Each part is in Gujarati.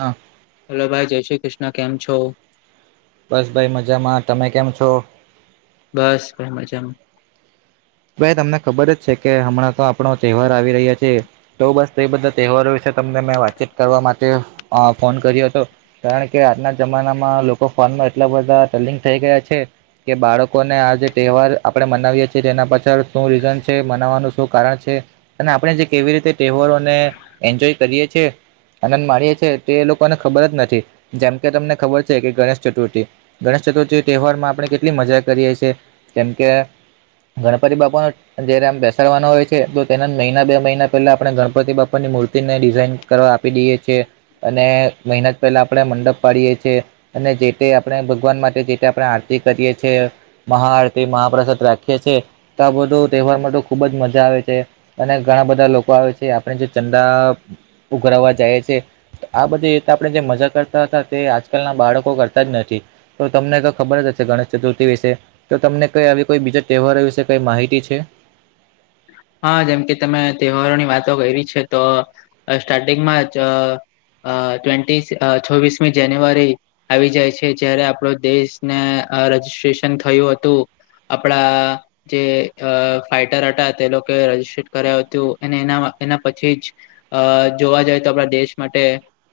હા. હેલો ભાઈ જય શ્રી કૃષ્ણ કેમ છો? બસ ભાઈ મજામાં તમે કેમ છો? બસ બે મજામાં. ભાઈ તમને ખબર જ છે કે હમણાં તો આપણો તહેવાર આવી રહ્યા છે. તો બસ એ બધા તહેવારો વિશે તમને મેં વાતચીત કરવા માટે અ ફોન કર્યો હતો. કારણ કે આજના જમાનામાં લોકો ફોનમાં એટલા બધા ટલિંગ થઈ ગયા છે. કે બાળકોને આ જે તહેવાર આપડે મનાવીએ છીએ તેના પછી સર શું રીઝન છે મનાવવાનું શું કારણ છે. અને આપણે જે કેવી રીતે તહેવારોને એન્જોય કરીએ છે. આનંદ મારીએે છે તે એ લોકોને ખબર જ નથી જેમ કે તમને ખબર છે કે ગણેશ ચતુર્થી ગણેશ ચતુર્થી તહેવાર માં આપણે કેટલી મજા કરીએ છીએ કેમ કે [unintelligible] બાપનો જયારે આમ બેસાડવાના હોય છે તો તેના જ મહિના બે મહિના પહેલા આપણે ગણપતિ બાપા ની મૂર્તિને ડિઝાઇન કરવા આપી દઈએ છીએ અને મહેનત પહેલા આપણે મંડપ પાડીએ છીએ. અને જે તે આપણે ભગવાન માટે જે આપણે આરતી કરીએ છે. મહાઆરતી મહાપ્રસાદ રાખીએ છીએ તો બધું તહેવારમાં તો ખુબ જ મજા આવે છે. અને ઘણા બધા લોકો આવે છે આપણે જે ચંદા ઉઘરાવા જાય છે. આ બધી એ તો આપણે જે મજા કરતા હતા તે આજકાલના બાળકો કરતા જ નથી. તો તમને કઈ ખબર જ હશે ગણેશ ચતુર્થી વિશે તો તમને કઈ આવી કોઈ બીજા તહેવારો વિશે કઈ માહિતી છે. હા જેમ કે તમે તહેવારોની વાતો કરી છે તો સ્ટાર્ટિંગમાં જ ટ્વેન્ટી છોવીસમી જાન્યુઆરી આવી જાય છે જયારે આપણો દેશને રજીિસ્ટ્રેશન થયું હતું. આપણા જે અ ફાઈટર તે લોકો રજીસ્ટ કરાય હતું અને એ એના પછી જ અ જોવા જઈએ તો આપણા દેશ માટે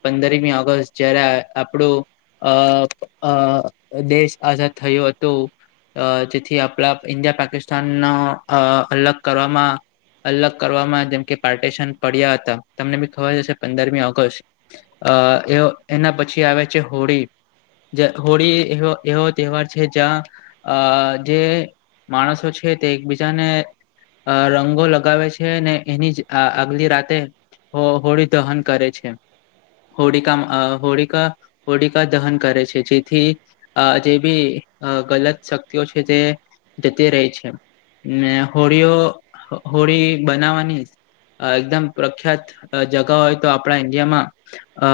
પંદરમી ઓગસ્ટ જયારે આપણું અ આ દેશ આઝાદ થયો હતો અ જેથી આપણા ઇન્ડિયા પાકિસ્તાનનો અલગ કરવામાં અલગ કરવામાં જેમકે પાર્ટિશન પડ્યા હતા તમને બી ખબર જશે પંદરમી ઓગસ્ટ અ એ એના પછી આવે છે હોળી હોળી એવો તહેવાર છે જ્યાં આ જે માણસો છે તે એકબીજાને અ રંગો લગાવે છે ને એની જ આગલી રાતે હો હોળી દહન કરે છે. હોળીકા હોળીકા હોળીકા દહન કરે છે જેથી આ જે બી ગલત શક્તિઓ છે તે જતી રહી છે. ને હોળીઓ હોળી બનાવાની એકદમ પ્રખ્યાત જગા હોય તો આપણા ઈન્ડિયામાં અ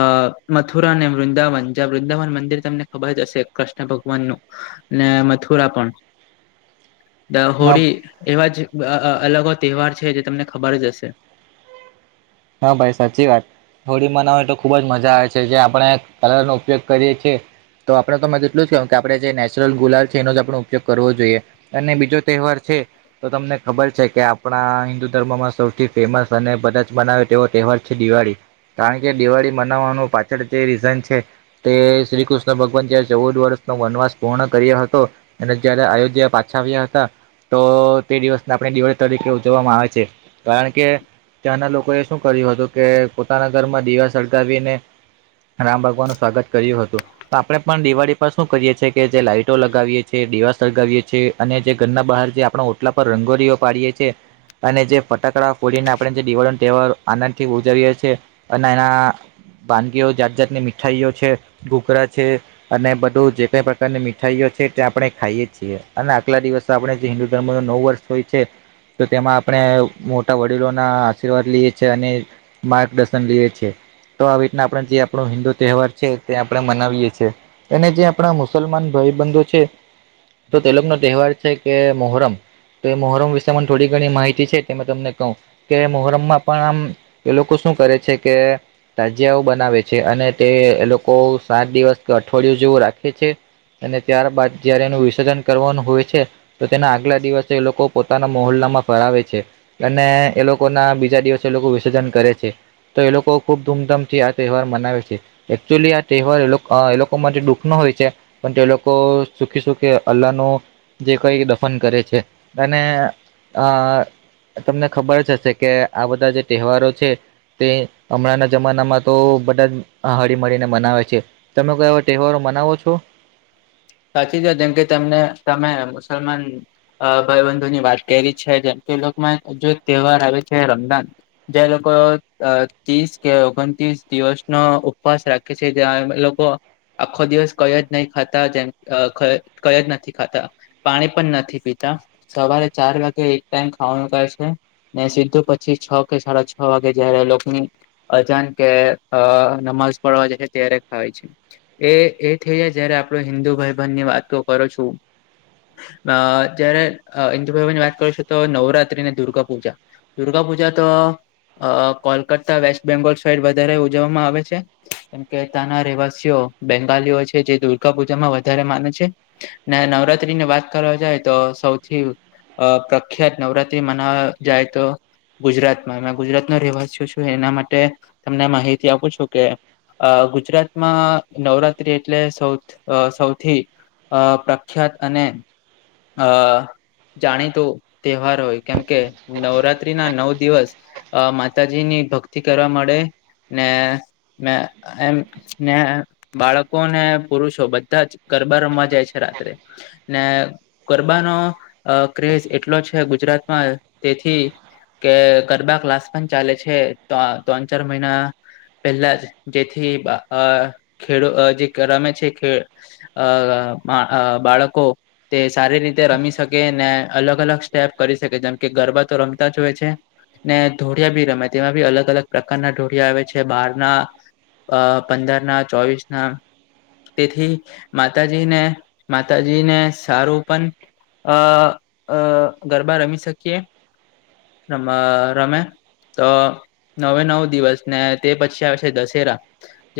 મથુરા અને વૃંદાવન જ્યાં વૃંદાવન મંદિર તમને ખબર જ હશે કૃષ્ણ ભગવાન નું ને મથુરા પણ. ધ હા હોળી એવા જ અલગ તહેવાર છે જે તમને ખબર જ હશે. હા ભાઈ સાચી વાત. હોળી મનાવે તો ખુબ જ મજા આવે છે જે આપણે કલર નો ઉપયોગ કરીએ છીએ. તો આપણે તો મને એટલું જ ક કે આપણે જે નેચરલ ગુલાલ છે એનો જ આપો ઉપયોગ કરવો જોઈએ. અને બીજો તહેવાર છે. તો તમને ખબર છે કે આપણા હિન્દુ ધર્મમાં સૌથી ફેમસ અને બધા જ બનાવે, તેવો તહેવાર છે દિવાળી કારણ કે દિવાળી મનાવવાનું પાછળ જે રીઝન છે, તે શ્રી કૃષ્ણ ભગવાન જ્યારે ચૌદ વર્ષનો વનવાસ પૂર્ણ કર્યો હતો, અને જયારે અયોધ્યા પાછા આવ્યા હતા. તો તે દિવસને આપણી દિવાળી તરીકે ઉજવવામાં આવે છે કારણ કે ત્યાંના લોકોએ, શું કર્યું હતું કે પોતાના ઘરમાં દીવા સળગાવીને, રામ ભગવાનનું સ્વાગત કર્યું હતું. તો આપડે પણ દિવાળી પર શું કરીએ છીએ કે જે, લાાઈટો લગાવીએ છીએ દવાસ લગાવીએ છીએ, અને જે ઘરના બહાર જે આપણે ઓટલા પર રંગોળીઓ પાડીએ છીએ, અને જે ફટાકડા ફોડીને આપણે જે દિવાળીનો તહેવાર, આનંદ થી ઉજવીએ છીએ અને એના, વાનગીઓ જાત જાતની મીઠાઈઓ છે ઘૂઘરા છે. અને બધું જે કઈ પ્રકારની મીઠાઈઓ છે તે આપણે ખાઈએે છીએ અને આગલા દિવસ આપણે હિન્દુ ધર્મ નું નવું વર્ષ, હોય છે તો તેમાં આપણે મોટા વડીલો ના આશીર્વાદ લઈએ છી છે અને માર્ગદર્શન લીએ છે. તો આવી રીતના આપણે જે આપણું હિન્દુ તહેવાર છે તે આપણે મનાવીયએ છીએ. અને જે આપણા મુસલમાન ભાઈબંધો છે, તો તેલોકોનો તહેવાર છે, કે મોહરમ, તો એ મોહરમ વિશે પણ થોડી ઘણી માહિતી છે તે મે તમને કહું કે મોહરમમાં, પણ આમ એ લોકો શું કરે છે કે, તાજિયાઓ બનાવે છે, અને તે એ લોકો સાત દિવસ કે અઠવાડિયું જેવું રાખે છે. અને ત્યારબાદ જયારે એનું વિસર્જન કરવાનું હોય છે, તો તેના આગલા દિવસે એ લોકો પોતાના મોલ્લામાં ફરાવે છે. અને એ લોકોના બીજા દિવસ, લોકો વિસર્જન કરે છે તો એ લોકો ખુબ ધૂમધામથી આ તહેવાર મનાવે છે. એકચુલી આ તહેવાર એ લોકો માટે દુઃખ નો હોય છે. પણ તે લોકો સુખી સુખી અલ્લાહ નો, જે કઈ દફન કરે છે અને આ તમને ખબર જ હશે કે આ બધા જે તહેવારો છે. તે હમણાંના જમાનામાં તો બધા જ હળી મળળીને બનાવે છે. તમે કોઈ એવા તહેવારો મનાવો છો? સાચી જો જેમકે તેમને તમે મુસલમાન, અ ભાઈબંધુ ની વાત કરી છે જેમ કે એલોકો માં જે તહેવાર આવે છે. રમઝાન, જે લોકો ત્રીસ કે ઓગણ તસ દિવસનો ઉપવાસ રાખ, કે જે લોકો આખો દિવસ કઈ જ નહી ખતા જેમ, અ કઈ જ નથી ખાતા. પાણી પણ નથી પીતા સવારે ચાર વાગે એક ટાઈમ ખાવાનું ખાય છે. ને સીધું પછી છ કે સાડા છ વાગે જય્યારે એ લોકની, અજાન કે અ નમાઝ પડવા જે છે, ત્યારે ખાય છે. એ એ થઈ જય્યારે આપણો હિન્દુ ભાઈબંધની વાતો કરો છું, અ જયારે હિન્દુ ભવ ની વાત કર છું તો નવરાત્રી ને દુર્ગા પૂજા, દુર્ગા પૂજા તો કોલકાતા વેસ્ટ બેંગોલ સાઈડ વધારે ઉજવવામાં આવે છે. કેમ કે ત્યાંના રહેવાસીઓ બેંગાલીઓ છે જે દુર્ગા પૂજામાં વધારે માને છે. ના નવરાત્રી ની વાત કરવા જાય તો સૌથી અ પ્રખ્યાત નવરાત્રિ મનાવા જાય તો ગુજરાતમાં ગુજરાતનો [unintelligible] છું એના માટે તમને માહિતી આપું છું કે અ ગુજરાતમાં નવરાત્રી એટલે [unintelligible] થી અ પ્રખ્યાત અને અ જાણીતું તેવાર હોય કેમકે નવરાત્રી ના નવ દિવસ અ માતાજી ની ભક્તિ કરવા મળે ને મે એમ ને બાળકો ને પુરુષો બધા જ ગરબા રમવા જાય છે રાત્રે ને ગરબાનો ક્રેઝ એટલો છે ગુજરાતમાં તેથી કે ગરબા ક્લાસ પન ચાલે છે ત્રણ ચાર મહિના પહેલા જ જેથી ખેડ જે રમે છે અ બાળકો તે સારી રીતે રમી શકે ને અલગ અલગ સ્ટેપ કરી શકે જેમ કે ગરબા તો રમતા જ હોય છે. ને ઢોળિયા બી રમે તેમાં બી અલગ અલગ પ્રકારના ઢોળિયા આવે છે બારના અ પંદર ના ચોવીસ ના તેથી માતાજી ને માતાજી ને સારું પન અ અ ગરબા રમી શકીએ રમ રમે તો નવે નવ દિવસ ને તે પછી આવે છે દશેરા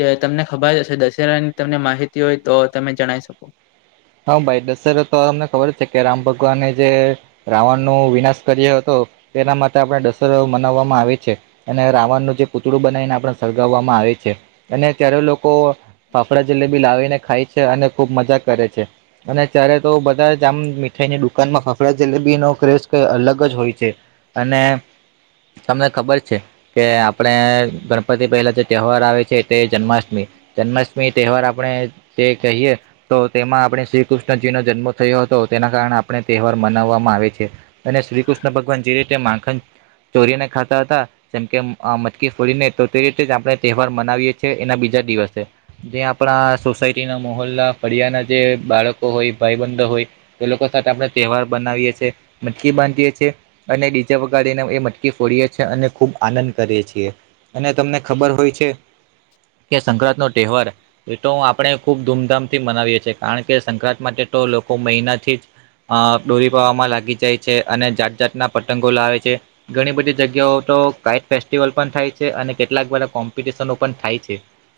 જે તમને ખબરશે દશેરાની તમને માહિતી હોય તો તમે જણાવી શકો હ ભાઈ દશેરો તો અમને ખબર છે કે રામ ભગવાનની જે રાવણ નો વિનાશ કરી્યો હતો તેના માટે આપણે દશેરો મનાવવામાં આવે છે. અને રાવણનું જે પૂતળું બનાવીને આપને સળગાવવામાં આવે છે અને ત્યારે લોકો ફાફડા જલેબી લાવીને ખાય છે અને ખુબ મજા કરે છે. અને ત્યારે તો બધા જ આમ મીઠાઈની દુકાનમાં ફાફડા જલેબીનો ક્રઝ કઈ અલગ જ હોય છે અને તમને ખબર છે કે આપણે ગણપતિ પહેલા જે તહેવાર આવે છે એ તે જન્માષ્ટમી જન્માષ્ટમી તેવાર આપણે જે કહીયએ તો તેમાં આપણે શ્રી કૃષ્ણજીનો જન્મ થયો હતો તેના કારણે આપણે તેવાર મનાવવામાં આવે છે. અને શ્રી કૃષ્ણ ભગવાન જે રીતે માખન ચોરીને ખાતા હતા. જેમ કે મટકી ફોડીને તો તે રીતે જ આપણે તેવાર મનાવીએ છીએ એના બીજા દિવસે. જે આપણા સોસાયટી ના માહોલ ના ફળિયા ના જે બાળકો હોય ભાઈબંધો હોય એ લોકો સાથે આપણે તહેવાર બનાવીએ છીએ મટકી બાંધીએ છીએ અને ડી જે વગાડી ને એને એ મટકી ફોડીએ છી અને ખૂબ આનંદ કરીએ છીએ. અને તમને ખબર હોય છે કે સંક્રાંત નો તેવાર એ તો આપણે ખુબ ધૂમધામ થી મનાવીએ છીએ. કારણ કે સંક્રાંત માટે તો લોકો મહિનાથી જ અ દોરી પાવા માં લાગી જાય છે અને જાત જાતના પતંગો લાવે છે. ઘણી બધી જગ્યાઓ તો કાઈટ ફેસ્ટિવલ પન થાય છે અને કેટલાક બધા કોમ્પિટિશનો પન થાય છે.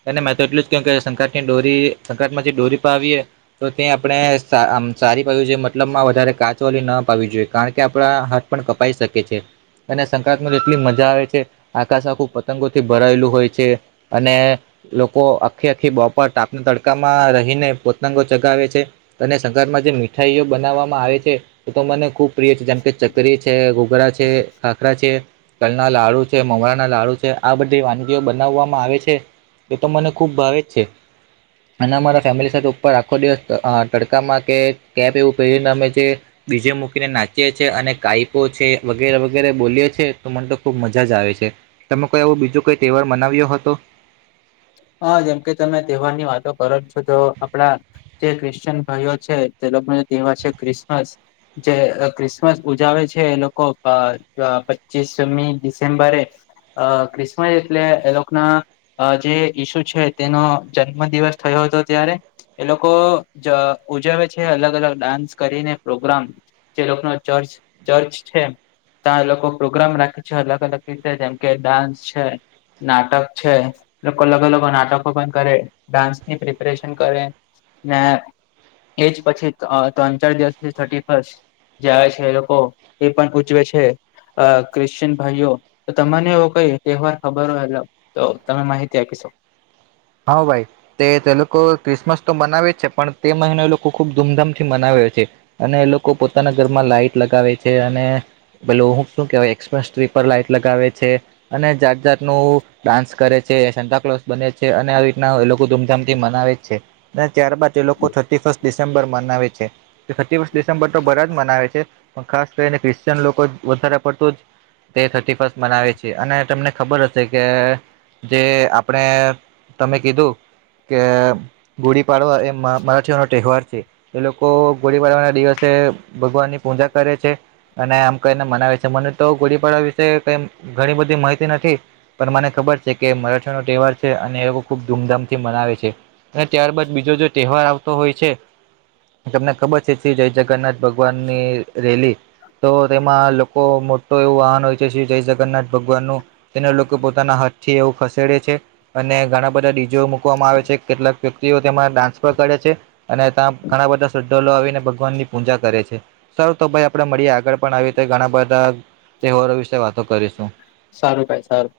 એને મેં તો એટલું જ કેમ કે સંક્રત ની જે દોરી સંક્રાંત માં જે દોરી પાવીએ તો તે આપણે આ સારી બાજુ જોઈએ મતલબમાં વધારે કાચવાલી ન પાવવી જોઈએ કારણ કે આપણા હાથ પણ કપાઈ શકે છે. અને સંક્રાંતમા એટલી મજા આવે છે આકાશ આખું પતંગોથી ભરાયેલું હોય છે. અને લોકો આખી આખી બપોર તાપના તડકામાં રહીને પો પતંગો ચગાવે છે અને સંક્રાંત માં જે મીઠાઈઓ બનાવવામાં આવે છે. તે તો મને ખુબ પ્રિય છે જેમ કે ચકરી છે ઘોઘરા છે ખાખરા છે. તલ ના લાડુ છે મમરા ના લાડુ છે આ બધી વાનગીઓ બનાવવામાં આવે છે. એ તો મને ખુબ ભાવે જ છે અને મારા ફેમિલી સાથે પર આખો દિવસ તડકામાં કે કેપ એવું પેરીને અમે જે ડી જે મૂકીને નાચીએ છીએ અને કાઈપો છે વગેરે વગેરે બોલી છીએ તો મને તો ખૂબ મજા જ આવે છે. તમે કોઈ આવો બીજો કોઈ તેવાર મનાવ્યો હતો? હા જેમકે તમે તેવાર ની વાતો કરો છો તો આપણા જે ક્રિશ્ચયન ભાઈઓ છે. તે લોકોનો તહેવાર છે ક્રિસમસ. જે ક્રિસમસ ઉજાવે છે એ લોકો પચીસ મી ડિસેમ્બરે. અ ક્રિસમસ એટલે એ લોકના જે ઈસુ છે તેનો જન્મ દિવસ થયો હતો ત્યારે એ લોકો જ ઉજવે છે અલગ અલગ ડાન્સ કરીને પ્રોગ્રામ જે લોકો ન ચર્ચ ચર્ચ છે. ત્યાં એ લોકો પ્રોગ્રામ રાખે છે અલગ અલગ રીતે જેમ કે ડાન્સ છે, નાટક છે. લોકો અલગ અલગ નાટકો પણ કરે ડાન્સ ની પ્રિપરેશન કરે ને એજ પછી ત્રણ ચાર દિવસથી થર્ટી ફસ્ટ જાય છે એ લોકો એ પણ પૂજવે છે. અ ક્રિશ્ચયન ભાઈઓ તો તમને એવો કોઈ તહેવાર ખબર હો તો તમે માહિતી ત્યાખીશો હા ભાઈ તે તે લોકો ક્રિસમસ તો મનાવે છે પણ તે મહિનો એ લોકો ખુબ ધૂમધામથી મનાવે છે. અને એ લોકો પોતાના ઘરમાં લાઈટ લગાવે છે અને પેલે હું શું કેવાય એક્સ મસ ટ્રી લાઈટ લગાવે છે. અને જાત જાત નું ડાન્સ કરે છે શેન્તાક્લોસ બને છે. છે અને આવી રીતના એ લોકો ધૂમધામથી મનાવે જ છે અને ત્યારબાદ એ લોકો થર્ટી ફર્સ્ટ ડિસેમ્બર મનાવે છે થર્ટી ફર્સ્ટ ડિસેમ્બર તો બધા જ મનાવે છે. પણ ખાસ કરીને ક્રિશ્ચયન લોકો વધારે પડતું જ તે થર્ટી ફસ્ટ મનાવે છે અને તમને ખબર હશે કે જે આપણે તમે કીધું કે ગોળી પાડવા એ મરાઠીઓનો તહેવાર છે. એ લોકો ગોળી પાડવાના દિવસે ભગવાનની પૂજા કરે છે. અને એમ કરીને મનાવે છે મને તો ગોળી પાડવા વિશે કઈ ઘણી બધી માહિતી નથી પણ મને ખબર છે કે મરાઠીઓનો તહેવાર છે. અને એ લોકો ખુબ ધૂમધામથી મનાવે છે. અને ત્યારબાદ બીજો જો તહેવાર આવતો હોય છે. તમને ખબર છે કે જય જગન્નાથ ભગવાન ની રેલી તો તેમાં લોકો મોટું એવું વાહન હોય છે શ્રી જય જગન્નાથ ભગવાનનું તેના લોકો પોતાના હાથ થી એવું ખસેડે છે. અને ઘણા બધા ડી. જેઓ મૂકવામાં આવે છે. કેટલાક વ્યક્તિઓ તેમાં ડાન્સ પણ કરે છે. અને ત્યાં ઘણા બધા શ્રદ્ધાળુ આવીને ભગવાનની પૂજા કરે છે. સારું તો ભાઈ આપણે મળીએ આગળ પણ આવી રીતે ઘણા બધા તહેવારો વિશે વાતો કરીશું. સારું ભાઈ સારું